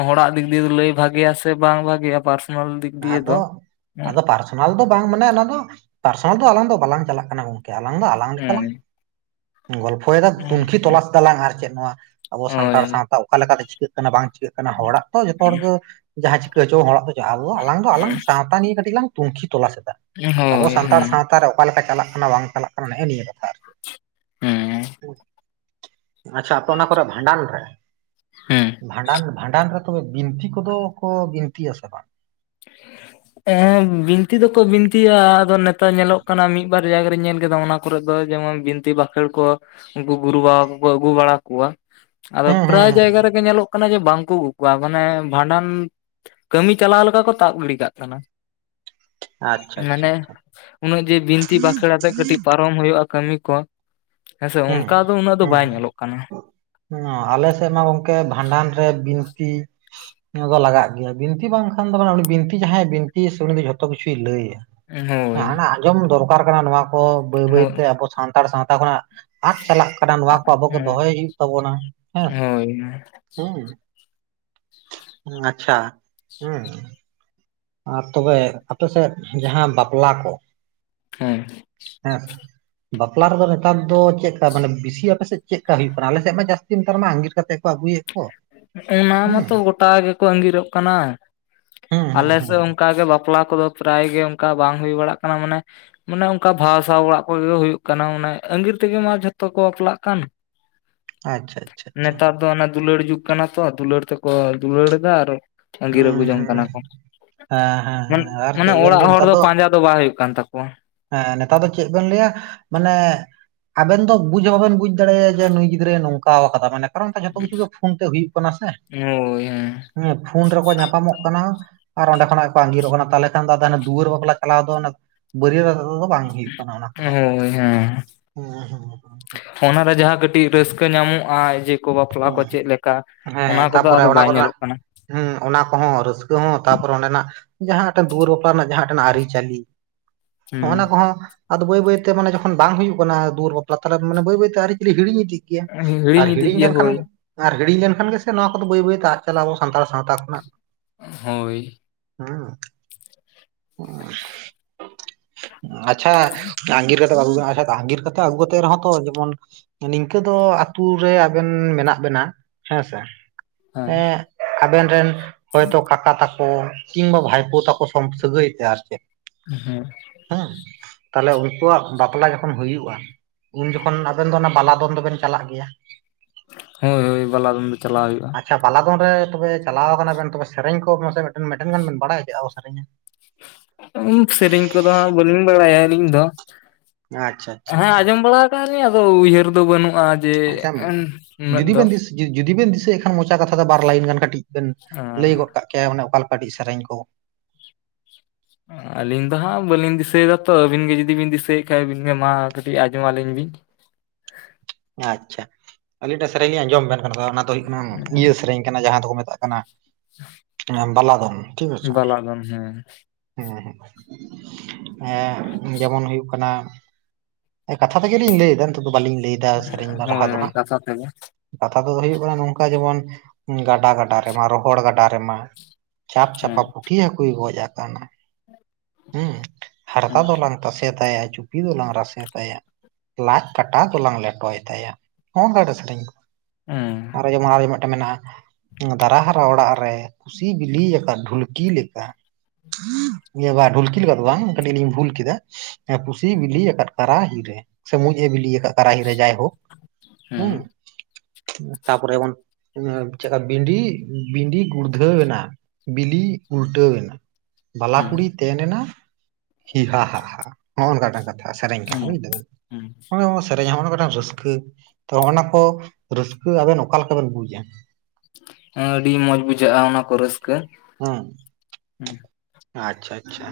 ᱦᱚᱲᱟᱜ ᱫᱤᱠ ᱫᱤᱭᱮ ᱞᱟᱹᱭ ᱵᱷᱟᱜᱮᱭᱟ ᱥᱮ ᱵᱟᱝ ᱵᱷᱟᱜᱮᱭᱟ᱾ ᱫᱤᱠ ᱫᱤᱭᱮ ᱫᱚ
ᱟᱫᱚ ᱟᱫᱚ ᱯᱟᱨᱼᱼ ᱚᱱᱟ ᱫᱚ ᱵᱟᱝ ᱢᱟᱱᱮ ᱚᱱᱟ ᱫᱚ ᱯᱟᱨᱥᱚᱱᱟᱞ ᱫᱚ ᱟᱞᱟᱝ ᱫᱚ ᱵᱟᱞᱟᱝ ᱪᱟᱞᱟᱜ ᱠᱟᱱᱟ ᱜᱚᱝᱠᱮ ᱟᱞᱟᱝ ᱫᱚ ᱟᱞᱟᱝ ᱞᱮᱠᱟ ᱞᱟᱝ, ᱜᱚᱞᱯᱷᱚᱭᱮᱫᱟ ᱛᱩᱱᱠᱷᱤ ᱛᱚᱞᱟᱥ ᱫᱟᱞᱟᱝ ᱟᱨ ᱪᱮᱫ ᱱᱚᱣᱟ ᱟᱵᱚ ᱥᱟᱱᱛᱟᱲ
ᱦᱳᱭ
ᱥᱟᱶᱛᱟ ᱚᱠᱟᱞᱮ ᱞᱮᱠᱟᱛᱮ ᱪᱤᱠᱟᱹᱜ᱾ ᱵᱟᱝ ᱪᱤᱠᱟᱹᱜ ᱠᱟᱱᱟ ᱦᱚᱲᱟᱜ ᱛᱚ ᱡᱚᱛᱚ ᱦᱚᱲ ᱜᱮ ᱡᱟᱦᱟᱸ ᱪᱤᱠᱟᱹ ᱦᱚᱪᱚ ᱦᱚᱲᱟᱜ ᱫᱚ ᱟᱞᱟᱝ ᱫᱚ ᱟᱞᱟᱝ ᱥᱟᱶᱼᱼ ᱦᱟᱱᱟ ᱱᱤᱭᱟᱹ ᱠᱟᱹᱴᱤᱡ ᱞᱟᱝ ᱛᱩᱱᱠᱷᱤ ᱛᱚᱞᱟᱥ ᱮᱫᱟ
ᱦᱳᱭ
ᱟᱵᱚ
ᱦᱳᱭ
ᱥᱟᱱᱛᱟᱲ
ᱦᱮᱸ
ᱥᱟᱶᱛᱟ ᱨᱮ᱾ ᱚᱠᱟᱞᱮᱠᱟ ᱪᱟᱞᱟᱜ ᱠᱟᱱᱟ ᱵᱟᱝ ᱪᱟᱞᱟᱜ ᱠᱟᱱᱟ ᱱᱮᱜᱼᱮ ᱱᱤᱭᱟᱹ ᱠᱟᱛᱷᱟ ᱟᱨᱠᱤ᱾
ᱦᱮᱸ
ᱟᱪᱪᱷᱟ ᱟᱯᱮ ᱚᱱᱟ ᱠᱚᱨᱮ ᱵᱷᱟᱸᱰᱟᱱ ᱨᱮᱼᱼ
ᱦᱩᱸ᱾
ᱵᱷᱟᱸᱰᱟᱱ ᱵᱷᱟᱸᱰᱟᱱ ᱨᱮ ᱛᱚᱵᱮ ᱵᱤᱱᱛᱤ ᱠᱚᱫᱚ ᱠᱚ ᱵᱤᱱᱛᱤᱭᱟ ᱥᱮ ᱵᱟᱝ?
ᱮᱸ ᱵᱤᱱᱛᱤᱤ ᱫᱚᱠᱚ ᱵᱤᱱᱛᱤᱤᱭᱟ ᱟᱫᱚᱱᱮᱼᱼ ᱛᱚ ᱧᱮᱞᱚᱜ ᱠᱟᱱᱟ ᱢᱤᱫ ᱵᱟᱨ ᱡᱟᱭᱜᱟ ᱨᱮ. ᱧ ᱧᱮᱞ ᱠᱮᱫᱟ ᱚᱱᱟ ᱠᱚᱨᱮ ᱫᱚ ᱡᱮᱢᱚᱱ ᱵᱤᱱᱛᱤ ᱵᱟᱠᱷᱮᱲ ᱠᱚ, ᱩᱱᱠᱩ ᱜᱩᱨᱩ ᱵᱟᱵᱟ ᱠᱚᱠᱚ ᱟᱹᱜᱩ ᱵᱟᱲᱟ ᱠᱚᱣᱟ ᱟᱫᱚ
ᱦᱩᱸ ᱦᱩᱸ
ᱯᱨᱟᱭ
ᱦᱩᱸ
ᱡᱟᱭᱜᱟ ᱨᱮᱜᱮ ᱧᱮᱞᱚᱜ ᱠᱟᱱᱟᱼᱼ ᱡᱮ ᱵᱟᱝᱠᱚ ᱟᱹᱜᱩ ᱠᱚᱣᱟ ᱢᱟᱱᱮ ᱵᱷᱟᱸᱰᱟᱱ ᱠᱟᱹᱢᱤ ᱪᱟᱞᱟᱣ ᱞᱮᱠᱟ ᱠᱚ᱾ ᱛᱟ. ᱵ ᱜᱤᱰᱤ ᱠᱟᱜ ᱠᱟᱱᱟ᱾
ᱟᱪᱪᱷᱟ ᱟᱪᱪᱷᱟ
ᱢᱟᱱᱮ
ᱟᱪᱪᱷᱟ
ᱩᱱᱟᱹᱜ ᱡᱮ ᱵᱤᱱᱛᱤ ᱵᱟᱠᱷᱲ ᱟᱛᱮᱜ ᱠᱟᱹᱴᱤᱡ ᱯᱟᱼᱼ ᱯᱟᱨᱚᱢ ᱦᱩᱭᱩᱜᱼᱟ ᱠᱟᱹᱢᱤ ᱠᱚ ᱦᱮᱸᱥᱮ
ᱦᱩᱸ
ᱚᱱᱠᱟ ᱫᱚ ᱩᱱᱟᱹᱜ ᱫᱚ ᱵᱟᱭ ᱧᱮᱞᱚᱜ ᱠᱟᱱᱟ᱾
ᱦᱚ ᱟᱞᱮ ᱥᱮᱫ ᱢᱟ ᱜᱚᱝᱠᱮ ᱵᱷᱟᱸᱰᱟᱱ ᱨᱮ ᱵᱤᱱᱛᱤᱼᱼ ᱱᱚᱣᱟ ᱫᱚ ᱞᱟᱜᱟᱜ ᱜᱮᱭᱟ ᱵᱤᱱᱛᱤ ᱵᱟᱝᱠᱷᱟᱱ ᱫᱚ ᱢᱟᱱᱮ ᱩᱱᱤ ᱵᱤᱱᱛᱤ ᱡᱟᱦᱟᱸᱭ ᱵᱤᱱᱛ ᱥᱮ ᱩᱱᱤ ᱫᱚ ᱡᱷᱚᱛᱚ ᱠᱤᱪᱷᱩᱭ ᱞᱟᱹᱭᱟ᱾
ᱦᱳᱭ
ᱟᱸᱡᱚᱢ ᱫᱚᱨᱠᱟᱨ ᱠᱟᱱᱟ ᱱᱚᱣᱟ ᱠᱚ ᱵᱟᱹᱭ
ᱦᱳᱭ
ᱵᱟᱹᱭᱛᱮ ᱟᱵᱚ ᱥᱟᱱᱛᱟᱲ ᱥᱟᱶᱛᱟ ᱠᱷᱚᱱᱟᱜᱼᱼ ᱟ. ᱫᱽ ᱪᱟᱞᱟᱜ ᱠᱟᱱᱟ ᱱᱚᱣᱟ ᱠᱚ ᱟᱵᱚᱜᱮ
ᱦᱮᱸ
ᱫᱚᱦᱚᱭ ᱦᱩᱭᱩᱜ ᱛᱟᱵᱚᱱᱟ ᱦᱮᱸ ᱥᱮ
ᱦᱳᱭ
ᱦᱮᱸ᱾ ᱟᱪᱪᱷᱟ ᱦᱩᱸ᱾ ᱟᱨ ᱛᱚᱵᱮ ᱟᱯᱮᱥᱮᱫ ᱡᱟᱦᱟᱸ ᱵᱟᱯᱞᱟ ᱠᱚ,
ᱦᱮᱸ
ᱦᱮ ᱥᱮ, ᱵᱟᱯᱞᱟ ᱨᱮᱫᱚ ᱱᱮᱛᱟᱨ ᱫᱚ ᱪᱮᱫ ᱞᱮᱠᱟ ᱢᱟᱱᱮ ᱵᱤᱥᱤ ᱟᱯᱮ ᱥᱮᱫ ᱪᱮᱫ ᱞᱮᱠᱟᱠᱟ ᱦᱩᱭᱩᱜ ᱠᱟᱱᱟ ᱟᱞᱮᱥᱮᱫ ᱢᱟ ᱡᱟᱹᱥᱛᱤ ᱱᱮᱛᱟᱨ ᱢᱟ ᱟᱸᱜᱤᱨ ᱠᱟᱛᱮᱼᱼ ᱠᱚ ᱟᱹᱜᱩᱭᱟ ᱠᱚ᱾
ᱚᱱᱟ
ᱦᱩᱸ
ᱢᱟᱛᱚ ᱜᱚᱴᱟ ᱜᱮᱠᱚ ᱟᱜᱤᱨᱚᱜ ᱠᱟᱱᱟ ᱟᱞᱮᱼᱼ
ᱦᱩᱸ ᱦᱩᱸ
ᱟᱞᱮ
ᱦᱩᱸ
ᱥᱮᱜ ᱚᱱᱠᱟᱜᱮ ᱵᱟᱯᱞᱟ ᱠᱚᱫᱚ ᱯᱨᱟᱭ ᱜᱮ ᱚᱱᱠᱟ ᱵᱟᱝ ᱦᱩᱭ ᱵᱟᱲᱟᱜ ᱠᱟᱱᱟ ᱢᱟᱱᱮᱼᱼ ᱢᱟᱱᱮ ᱚᱱᱠᱟ ᱵᱷᱟᱥᱟ ᱚᱲᱟᱜ ᱠᱚᱜᱮ ᱦᱩᱭᱩᱜ ᱠᱟᱱᱟ ᱟᱱᱮ ᱟᱸᱜᱤᱨ ᱛᱮᱜᱮ ᱢᱟ ᱡᱷᱚᱛᱚ ᱠᱚ ᱵᱟᱯᱞᱟᱜ ᱠᱟᱱ᱾
ᱟᱪᱪᱷᱟ ᱟᱪᱷ᱾
ᱱᱮᱛᱟᱨ ᱫᱚ ᱚᱱᱮ ᱫᱩᱞᱟᱹᱲ ᱡᱩᱜ ᱠᱟᱱᱟ ᱛᱚ ᱫᱩᱞᱟᱹᱲ ᱛᱮᱠᱚ ᱫᱩᱞᱟᱹᱲ ᱫᱟ ᱟᱨ ᱟᱸᱜᱤᱨ ᱟᱹᱜᱩ
ᱦᱩᱸ
ᱡᱚᱝ
ᱦᱩᱸ
ᱠᱟᱱᱟ ᱠᱚ᱾
ᱦᱮᱸ ᱦᱮᱸ
ᱢᱟᱱᱮ
ᱦᱮᱸ ᱟᱨ
ᱢᱟᱱᱮ
ᱪᱮᱫ ᱵᱮᱱ
ᱚᱲᱟᱜ
ᱞᱟᱹᱭᱟ
ᱦᱚᱲ
ᱱᱮᱛᱟᱨ
ᱫᱚ ᱯᱟᱸᱡᱟ ᱫᱚ ᱵᱟᱝ ᱦᱩᱭᱩᱜ ᱠᱟᱱ ᱛᱟᱠᱚᱣᱟ᱾
ᱦᱮᱸ ᱱᱮᱛᱟᱨ ᱫᱚ ᱪᱮᱫ ᱵᱮᱱ ᱞᱟᱹᱭᱟ ᱢᱟᱱᱮ ᱟᱵᱮᱱ ᱫᱚ ᱵᱩᱡ ᱦᱚᱸ ᱵᱟᱵᱮᱱ ᱵᱩᱡ ᱫᱟᱲᱮᱭᱟᱭᱟ ᱡᱮ ᱡᱮ ᱱᱩᱭ ᱜᱤᱫᱽᱨᱟᱹᱭ ᱱᱚᱝᱠᱟᱣ ᱠᱟᱫᱟ ᱢᱟᱱᱮ ᱠᱟᱨᱚᱱ ᱚᱱᱠᱟ ᱡᱷᱚᱛᱚ ᱠᱤᱪᱷᱩ ᱜᱮ ᱯᱷᱳᱱ ᱛᱮ ᱦᱩᱭᱩᱜ ᱠᱟᱱᱟ ᱥᱮ᱾
ᱦᱳᱭ ᱦᱮᱸ
ᱦᱩᱸ ᱯᱷᱳᱱ ᱨᱮᱠᱚ ᱧᱟᱯᱟᱢᱚᱜ ᱠᱟᱱᱟ ᱟᱨ ᱚᱸᱰᱮ ᱠᱷᱚᱱᱟᱜ ᱜᱮᱠᱚ ᱟᱸᱜᱤᱨᱚᱜ ᱠᱟᱱᱟ ᱛᱟᱦᱚᱞᱮ ᱠᱷᱟᱱ ᱫᱚ ᱟᱫᱚ ᱦᱟᱱᱮ ᱫᱩᱣᱟᱹᱨ ᱵᱟᱯᱞᱟ ᱪᱟᱞᱟᱣ ᱫᱚ ᱚᱱᱟ ᱵᱟᱹᱨᱭᱟᱹᱛ ᱟᱛᱮ ᱛᱮᱫᱚ ᱵᱟᱝ ᱦᱩᱭᱩᱜ ᱠᱟᱱᱟ ᱚᱱᱟ ᱠᱚᱫᱚ᱾
ᱦᱳᱭ ᱦᱮᱸ
ᱦᱩᱸ ᱦᱩᱸ᱾
ᱚᱱᱟᱨᱮ ᱡᱟᱦᱟᱸ ᱠᱟᱹᱴᱤᱡ ᱨᱟᱹᱥᱠᱟᱹ ᱧᱟᱢᱚᱜᱼᱟ ᱡᱮ ᱠᱚ ᱵᱟᱯᱞᱟ ᱠᱚ ᱪᱮᱫ ᱞᱮᱠᱟ,
ᱦᱮᱸ
ᱚᱱᱟ
ᱦᱮᱸ
ᱠᱚᱫᱚ
ᱛᱟᱯᱚᱨᱮ
ᱟᱫᱚ
ᱚᱱᱟ
ᱵᱟᱭ
ᱠᱚᱨᱮᱱᱟᱜ
ᱧᱮᱞᱚᱜ ᱠᱟᱱᱟ᱾
ᱦᱮᱸ ᱚᱱᱟ ᱠᱚᱦᱚᱸ ᱨᱟᱹᱥᱠᱟᱹ ᱦᱚᱸ ᱛᱟᱯᱚᱨᱮ ᱚᱸᱰᱮᱱᱟᱜ ᱡᱟᱦᱟᱸᱴᱮᱱ ᱫᱩᱣᱟᱹᱨ ᱵᱟᱯᱞᱟ ᱨᱮᱱᱟᱜ ᱡᱟᱦᱟᱸ ᱴᱮᱱ ᱟᱹᱨᱤ-ᱪᱟᱹᱞᱤ ᱦᱚᱸᱜ-ᱚᱱᱟ
ᱦᱩᱸ
ᱠᱚᱦᱚᱸ ᱟᱫᱚ ᱵᱟᱹᱭ ᱵᱟᱹᱭᱛᱮ ᱢᱟᱱᱮ ᱡᱠᱷᱚᱱ ᱵᱟᱝ ᱦᱩᱭᱩᱜ ᱠᱟᱱᱟᱩᱣᱟᱹᱨ ᱵᱟᱞᱟ ᱛᱟᱞᱦᱮ ᱢᱟᱱᱮ ᱵᱟᱹᱭ ᱵᱟᱹᱭᱛᱮ ᱟᱹᱨᱤ-ᱪᱟᱞᱤ ᱦᱤᱲᱤᱧ ᱤᱫᱜ ᱜᱮᱭᱟ ᱟᱨ
ᱤᱫᱤᱜ
ᱦᱤᱲᱤᱧ
ᱜᱮᱭᱟ
ᱞᱮᱱ
ᱦᱳᱭ
ᱟᱨ ᱦᱤᱲᱧ ᱞᱮᱱᱠᱷᱟᱱ ᱜᱮᱥᱮ ᱱᱚᱣᱟ ᱠᱚᱫᱚ ᱵᱟᱹᱭ ᱵᱟᱹᱭᱛᱮ ᱟᱫᱽ ᱪᱟᱞᱟᱼᱟ ᱟᱵᱚ ᱥᱟᱱᱛᱟᱲ ᱥᱟᱶᱛᱟ ᱠᱷᱚᱱᱟᱜ
ᱦᱳᱭ᱾
ᱦᱩᱸ᱾ ᱟᱪᱪᱷᱟ ᱟᱸᱜᱤᱨ ᱠᱟᱛᱮ [unintelligible] ᱟᱸᱜᱤᱨ ᱠᱟᱛᱮ ᱟᱹᱜᱩ ᱠᱟᱛᱮ ᱨᱮᱦᱚᱸ ᱛᱚ ᱡᱮᱚᱱ ᱱᱤᱝᱠᱟᱹ ᱫᱚ ᱟᱹᱛᱩ ᱨᱮ ᱩᱸ ᱢᱮᱱᱟᱜ ᱵᱮᱱᱟ ᱦᱮᱸ ᱥᱮ
ᱦᱮᱸ
᱾ ᱟᱵᱨᱱ ᱨᱮᱱ ᱦᱚᱭᱛᱳ ᱠᱟᱠᱟ ᱛᱟᱠᱚ ᱠᱤᱝᱵᱟ ᱵᱷᱟᱭᱯᱳ ᱛᱟᱠᱚ ᱥᱚᱢ ᱥᱟᱹᱜᱟᱹᱭ ᱛᱮ ᱟᱨ ᱪᱮᱫ᱾
ᱦᱮᱸ᱾
ᱦᱮᱸ ᱛᱟᱦᱞᱮ ᱩᱱᱠᱩᱣᱟᱜ ᱵᱟᱯᱞᱟ ᱡᱚᱠᱷᱚᱱ ᱦᱩᱭᱩᱜᱼᱟ᱾ ᱩᱱ ᱡᱚᱠᱷᱚᱱ ᱟᱵᱮᱱ ᱫᱚ ᱚᱱᱟ ᱵᱟᱞᱟ ᱫᱚᱚᱱ ᱫᱚᱵᱮᱱ ᱪᱟᱞᱟᱜ ᱜᱮᱭᱟ᱾
ᱦᱳᱭ ᱦᱳᱭ ᱵᱟᱞᱟᱫᱢ ᱫᱚ ᱪᱟᱞᱟᱣ ᱦᱩᱭᱩᱜᱼᱟ᱾
ᱟᱪᱪᱷᱟ ᱯᱟᱞᱟᱫᱚᱱ ᱨᱮ ᱛᱚᱵᱮ ᱪᱟᱞᱟᱣ ᱠᱟᱱᱟ ᱵᱮᱱ, ᱛᱚᱵᱮ ᱥᱮᱨᱮᱧ ᱠᱚ ᱢᱟᱥᱮ ᱢᱮᱜᱴᱟᱱ ᱵᱮᱱ ᱵᱟᱲᱭᱟ ᱪᱮᱜᱠᱟ ᱠᱚ ᱥᱮᱨᱮᱧᱟ᱾
ᱩᱸ ᱥᱮᱨᱮᱧ ᱠᱚᱫᱚ ᱦᱟᱸᱜ ᱵᱟᱹᱞᱤᱧ ᱵᱟᱲᱟᱭᱟ ᱟᱹᱞᱤᱧ ᱫᱚ
ᱟᱪᱪᱷᱟ ᱟᱪᱪᱷᱟ
ᱦᱮᱸ
ᱟᱪᱪᱷᱟ᱾
ᱟᱸᱡᱚᱢ ᱵᱟᱲᱟᱣ ᱛᱟᱦᱞᱮ ᱟᱫᱚ ᱩᱭᱦᱟᱹᱨ ᱫᱚ ᱵᱟᱹᱱᱩᱜᱼᱟ ᱡᱮ
ᱟᱪᱪᱷᱟ
ᱩᱱᱟᱹᱜ
ᱡᱩᱫᱤ
ᱫᱚ᱾
ᱵᱮᱱ ᱫᱤᱥ ᱡᱩᱫᱤ ᱵᱮᱱ ᱫᱤᱥᱟᱹᱭᱮᱫ ᱠᱷᱟᱱ ᱢᱚᱪᱟ ᱠᱟᱛᱷᱟ ᱛᱮ ᱵᱟᱨ ᱞᱟᱭᱤᱱ ᱜᱟᱱ ᱠᱟᱹᱴᱤᱡ ᱵᱮᱱ ᱞᱟᱹᱭ ᱜᱚᱫ ᱠᱟᱜ ᱠᱮᱭᱟ ᱢᱟᱱᱮ ᱚᱠᱟ ᱞᱮᱠᱟᱹᱴᱤᱡ ᱥᱮᱨᱮᱧ ᱠᱚ᱾
ᱚ᱾ ᱟᱹᱞᱤᱧ ᱫᱚ ᱦᱟᱸᱟᱸᱜ ᱵᱟᱹᱞᱤᱧ ᱫᱤᱥᱟᱹᱭᱮᱫᱟ ᱛᱚ ᱟᱹᱵᱤᱱᱜ ᱡᱩᱫᱤ ᱵᱤᱱ ᱫᱤᱥᱟᱹᱭᱮᱫ ᱠᱷᱟᱡ ᱟᱹᱵᱤᱱᱜ ᱢᱟ ᱠᱟᱹᱴᱤᱡ ᱟᱸᱡᱚᱢ ᱟᱹᱞᱤᱧ ᱵᱤᱱ᱾
ᱟᱪᱪᱷᱟ᱾ ᱟᱹᱞᱤᱧ ᱢᱤᱫᱴᱟᱜ ᱥᱮᱨᱮᱧ ᱞᱤᱧ ᱟᱸᱡᱚᱢ ᱟᱵᱮᱱ ᱠᱟᱱᱟ ᱚᱱᱟ ᱫᱚ ᱦᱩᱭᱩᱜ ᱠᱟᱱᱟ ᱱᱤᱭᱟᱹ ᱥᱮᱨᱮᱧ ᱠᱟᱱᱟ ᱡᱟᱦᱟᱸ ᱫᱚᱠᱚ ᱢᱮᱛᱟᱜ ᱠᱟᱱᱟ ᱮᱸ ᱵᱟᱞᱟ ᱫᱚᱱ ᱴᱷᱤᱠ ᱟᱪᱷᱮ
ᱵᱟᱞᱟ ᱫᱚᱱ ᱦᱩᱸ᱾
ᱦᱮᱸ᱾ ᱮᱸ ᱡᱮᱢᱚᱱ ᱦᱩᱭᱩᱜ ᱠᱟᱱᱟ ᱮᱸ ᱠᱟᱛᱷᱟ ᱛᱮᱜᱮᱞᱤᱧ ᱞᱟᱹᱭᱮᱫᱟ ᱱᱤᱛᱚᱜ ᱫᱚ ᱵᱟᱞᱤᱧ ᱞᱟᱹᱭᱮᱫᱟ᱾ ᱥᱮᱨᱮᱧ ᱨᱟᱦᱟ ᱫᱚ
ᱦᱳᱭ
ᱦᱟᱸᱜ
ᱠᱟᱛᱷᱟ ᱛᱮᱜᱮ᱾
ᱠᱟᱛᱷᱟ ᱛᱮᱫᱚ ᱦᱳᱭᱳᱜ ᱠᱟᱱᱟ ᱱᱚᱝᱠᱟ ᱡᱮᱢᱚᱱ ᱜᱟᱰᱟ ᱜᱟᱰᱟ ᱨᱮᱢᱟ ᱨᱚᱦᱚᱲ ᱜᱟᱰᱟ ᱨᱮᱢᱟ ᱪᱟᱯ ᱪᱟᱯᱟ
ᱦᱮᱸ
ᱯᱩᱴᱷᱤ ᱦᱟᱹᱠᱩᱭ ᱜᱚᱡ ᱟᱠᱟᱱᱟ ᱦᱩᱸ ᱦᱟᱨᱠᱟ
ᱦᱮᱸ
ᱫᱚᱞᱟᱝ ᱛᱟᱥᱮᱛ ᱛᱟᱭᱟ, ᱪᱩᱯᱤ ᱫᱚᱞᱟᱝ ᱨᱟᱥᱮ ᱛᱟᱭᱟ, ᱞᱟᱡ ᱠᱟᱴᱟ ᱫᱚᱞᱟᱝ ᱞᱮᱴᱚᱭ ᱛᱟ ᱛᱟᱭᱟ ᱦᱚᱸᱜ-ᱚᱱᱠᱟ ᱢᱮᱫᱴᱮᱡ ᱥᱮᱨᱮᱧ᱾
ᱦᱮᱸ᱾
ᱟᱨᱚ ᱡᱮᱢᱚᱱ ᱟᱨ ᱢᱤᱫᱴᱮᱱ ᱢᱮᱱᱟᱜᱼᱟ। ᱮᱸ ᱫᱟᱨᱟ ᱦᱟᱨᱟ ᱚᱲᱟᱜ ᱨᱮ, ᱯᱩᱥᱤ ᱵᱤᱞᱤᱭᱟᱠᱟᱫ ᱰᱷᱩᱞᱠᱤ ᱞᱮᱠᱟ। ᱤᱭᱟᱹ ᱵᱟ ᱰᱷᱩᱞᱠᱤ ᱞᱮᱠᱟ ᱫᱚ ᱵᱟᱝ ᱠᱟᱹᱴᱤᱡ ᱞᱤᱧ ᱵᱷᱩᱞ ᱠᱮᱫᱟ ᱯᱩᱥᱤᱭ ᱵᱤᱞᱤ ᱭᱟᱠᱟᱜ ᱠᱟᱨᱟᱦᱤ ᱨᱮ, ᱥᱮ ᱢᱩᱸᱡ ᱮ ᱵᱤᱞᱤ ᱭᱟᱠᱟᱜ ᱠᱟᱨᱟᱦᱤ ᱨᱮ ᱡᱟᱭᱦᱳᱠ᱾
ᱦᱮᱸ
ᱛᱟᱯᱚᱨᱮ ᱵᱚᱱ ᱮᱸ ᱪᱮᱜᱠᱟ ᱵᱩᱰᱤ ᱵᱤᱰᱤ ᱜᱩᱲᱫᱷᱟᱹᱣ ᱮᱱᱟ ᱵᱤᱞᱤ ᱩᱞᱴᱟᱹᱣ ᱮᱱᱟ᱾ ᱵᱟᱞᱟ
ᱦᱮᱸ
ᱠᱩᱲᱤᱭ ᱛᱮᱱᱮᱱᱟ ᱦᱤᱦᱟ ᱦᱟᱦᱟ ᱦᱚᱜᱚ ᱱᱚᱝᱠᱟ ᱠᱟᱛᱷᱟ᱾ ᱟ ᱥᱮᱨᱮᱧ
ᱦᱮᱸ
ᱠᱟᱱᱟ
ᱦᱮᱸ
ᱵᱩᱡᱽ ᱫᱟᱢ ᱚᱲᱮᱡ ᱦᱚᱸ ᱥᱮᱨᱮᱧᱟ ᱦᱚᱜᱚᱱᱟ ᱢᱤᱫᱴᱟᱝ ᱥᱚᱥ ᱠᱟᱹ ᱛᱚ ᱦᱚᱸᱜᱚᱱᱟ ᱠᱚ ᱨᱟᱹᱥᱠᱟᱹ ᱟᱵᱮᱱ ᱚᱠᱟ ᱞᱮᱠᱟ ᱵᱮᱱ ᱵᱩᱡᱟ?
ᱦᱮᱸ ᱟᱹᱰᱤ ᱢᱚᱸᱡᱽ ᱵᱩᱡᱷᱟᱹᱜᱼᱟ ᱚᱱᱟ ᱠᱚ ᱨᱟᱹᱥ
ᱦᱚᱸ ᱟᱪᱪᱷᱟ ᱟᱪᱪᱷᱟ᱾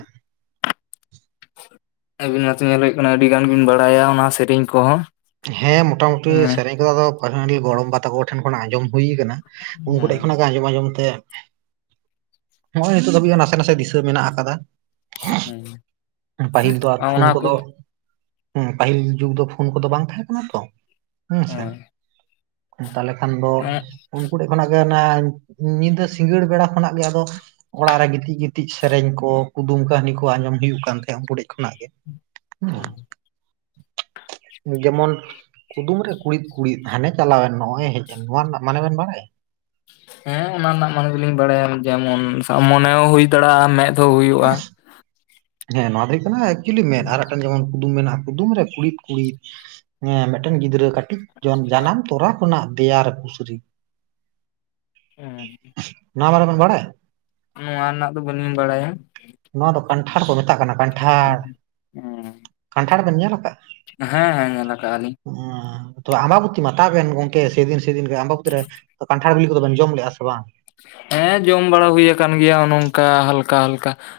ᱟᱹᱵᱤᱱ ᱚᱱᱟᱛᱮ ᱧᱮᱞ ᱦᱩᱭᱩᱜ ᱠᱟᱱᱟ ᱟᱹᱰᱤ ᱜᱟᱱ ᱵᱤᱱ ᱵᱟᱲᱟᱭᱟ ᱚᱱᱟ ᱥᱮᱨᱮᱧ ᱠᱚᱦᱚᱸ᱾
ᱦᱮᱸ ᱢᱚᱴᱟ ᱢᱩᱴᱤ
ᱦᱮᱸ
ᱥᱮᱨᱮᱧ ᱠᱚᱫᱚ ᱟᱫᱚ ᱯᱟᱹᱱᱦᱟᱹᱲᱤ ᱜᱚᱲᱚᱢ ᱵᱟ ᱛᱟᱠᱚ ᱴᱷᱮᱱ ᱠᱷᱱᱟᱜ ᱟᱸᱡᱚᱢ ᱦᱩᱭ ᱠᱟᱱᱟ᱾ ᱩᱱᱠᱩ ᱴᱮᱡ ᱠᱷᱚᱱᱟᱜ ᱜᱮ ᱟᱸᱡᱚᱢ ᱟᱸᱡᱚᱢ ᱛᱮ ᱱᱚᱜᱚᱭ ᱱᱤᱛᱚᱜ ᱫᱷᱟᱹᱵᱤᱡ ᱦᱚᱸ ᱱᱟᱥᱮ ᱱᱟᱥᱮ ᱫᱤᱥᱟᱹ ᱢᱮᱱᱟᱜ ᱟᱠᱟᱫᱟ᱾
ᱦᱮᱸ
ᱯᱟᱹᱦᱤᱞ ᱫᱚ ᱟᱨ ᱯᱷᱩᱱ
ᱚᱱᱟ ᱠᱚ
ᱠᱚᱫᱚ ᱦᱩᱸ ᱯᱟᱹᱦᱤᱞ ᱡᱩᱜᱽ ᱫᱚ ᱯᱷᱩᱱ ᱠᱚᱫᱚ ᱵᱟᱝ ᱛᱟᱦᱮᱸ ᱠᱟᱱᱟ ᱛᱚ᱾ ᱦᱮᱸᱥᱮ
ᱦᱮᱸ
ᱛᱟᱦᱞᱮ ᱠᱷᱟᱱ ᱫᱚ
ᱦᱮᱸ
ᱩᱱ ᱠᱩᱴᱤᱡ ᱠᱷᱚᱱᱟᱜ ᱜᱮ ᱱᱟᱦᱟᱜ ᱧᱤᱫᱟᱹ ᱥᱤᱸᱜᱟᱹᱲ ᱵᱮᱲᱟ ᱠᱷᱚᱱᱟᱜ ᱠᱚ ᱟᱫᱚ ᱚᱲᱟᱜ ᱨᱮ ᱜᱤᱛᱤᱡ ᱜᱤᱛᱤᱡ ᱥᱮᱨᱮᱧ ᱠᱚ ᱠᱩᱫᱩᱢ ᱠᱟᱹᱦᱱᱤ ᱠᱚ ᱟᱸᱡᱚᱢ ᱦᱩᱭᱩᱜ ᱠᱟᱱ ᱛᱟᱦᱮᱸ ᱩᱱᱠᱩᱴᱷᱮᱡ ᱠᱷᱚᱱᱟᱜ ᱜᱮ᱾
[inaudible]
ᱡᱮᱢᱚᱱ ᱠᱩᱫᱩᱢ ᱨᱮ ᱠᱩᱲᱤᱫ ᱠᱩᱲᱤᱫ ᱦᱟᱱᱮ ᱪᱟᱞᱟᱣᱮᱱ ᱱᱚᱜᱼᱚᱭ ᱦᱮᱡ ᱮᱱ, ᱱᱚᱣᱟ ᱨᱮᱱᱟᱜ ᱢᱟᱱᱮ ᱵᱮᱱ ᱵᱟᱲᱟᱭᱟ?
ᱦᱮᱸ ᱚᱱᱟ ᱨᱮᱱᱟᱜ ᱢᱟᱱᱮ ᱫᱚᱞᱤᱧ ᱵᱟᱲᱟᱭᱟ ᱡᱮᱢᱚᱱ ᱥᱟᱵ ᱢᱚᱱᱮ ᱦᱚᱸ ᱦᱩᱭ ᱫᱟᱲᱮᱭᱟᱜᱼᱟ ᱟᱨ ᱢᱮᱸᱫ ᱦᱚᱸ ᱦᱩᱭᱩᱜᱼᱟ᱾
ᱦᱮᱸ ᱱᱚᱣᱟ ᱫᱚ ᱦᱩᱭᱩᱜ ᱠᱟᱱᱟ ᱮᱠᱪᱩᱞᱤ ᱢᱮᱫ ᱟᱨ ᱢᱤᱫᱴᱮᱱ ᱡᱮᱢᱚᱱ ᱠᱩᱫᱩᱢ ᱢᱮᱱᱟᱜᱼᱟ ᱠᱩᱫᱩᱢ ᱨᱮ ᱠᱩᱲᱤᱫ ᱠᱩᱲᱤᱫ, ᱦᱮᱸ ᱢᱤᱫᱴᱮᱱ ᱜᱤᱫᱽᱨᱟᱹ ᱠᱟᱹᱴᱤᱡ ᱡᱚᱱ ᱡᱟᱱᱟᱢ ᱛᱚᱨᱟ ᱠᱷᱚᱱᱟᱜ ᱫᱮᱭᱟ ᱨᱮ ᱯᱩᱥᱨᱤ
ᱦᱮᱸ᱾
ᱱᱚᱣᱟ ᱢᱟᱱᱮ ᱵᱮᱱ ᱵᱟᱲᱟᱭ?
ᱱᱚᱣᱟ ᱨᱮᱱᱟᱜ ᱫᱚ ᱵᱟᱹᱞᱤᱧ ᱵᱟᱲᱟᱭᱟ᱾
ᱱᱚᱣᱟ ᱫᱚ ᱠᱟᱱᱴᱷᱟᱲ ᱠᱚ ᱢᱮᱛᱟᱜ ᱠᱟᱱᱟ ᱠᱟᱱᱴᱷᱟᱲ ᱠᱟᱱᱴᱷᱟᱲ ᱵᱮᱱ ᱧᱮᱞ ᱟᱠᱟᱜ?
ᱦᱮᱸ ᱦᱮᱸ ᱦᱮᱸ ᱱᱮᱛᱟᱨ ᱟᱱᱤᱜ
ᱦᱚᱸ ᱛᱚ ᱟᱢᱵᱟ ᱵᱚᱛᱤ ᱢᱟᱛᱟᱣ ᱵᱮᱱ ᱜᱚᱝᱠᱮ, ᱥᱮᱫᱤᱞ ᱥᱮᱫᱤᱞ ᱜᱮ ᱟᱢᱵᱟᱵᱚᱛᱤ ᱨᱮ ᱫᱚ ᱯᱟᱠ ᱴᱷᱟᱲ ᱰᱤᱞᱤ ᱠᱚᱫᱚ ᱵᱮᱱ ᱡᱚᱢ ᱞᱮᱜᱟ ᱥᱮ ᱵᱟᱝ?
ᱦᱮᱸ ᱡᱚᱢ ᱵᱟᱲᱟ ᱦᱩᱭ ᱟᱠᱟᱱ ᱜᱮᱭᱟ ᱱᱚᱝᱠᱟ ᱦᱟᱞᱠᱟ ᱦᱟᱞᱠᱟ᱾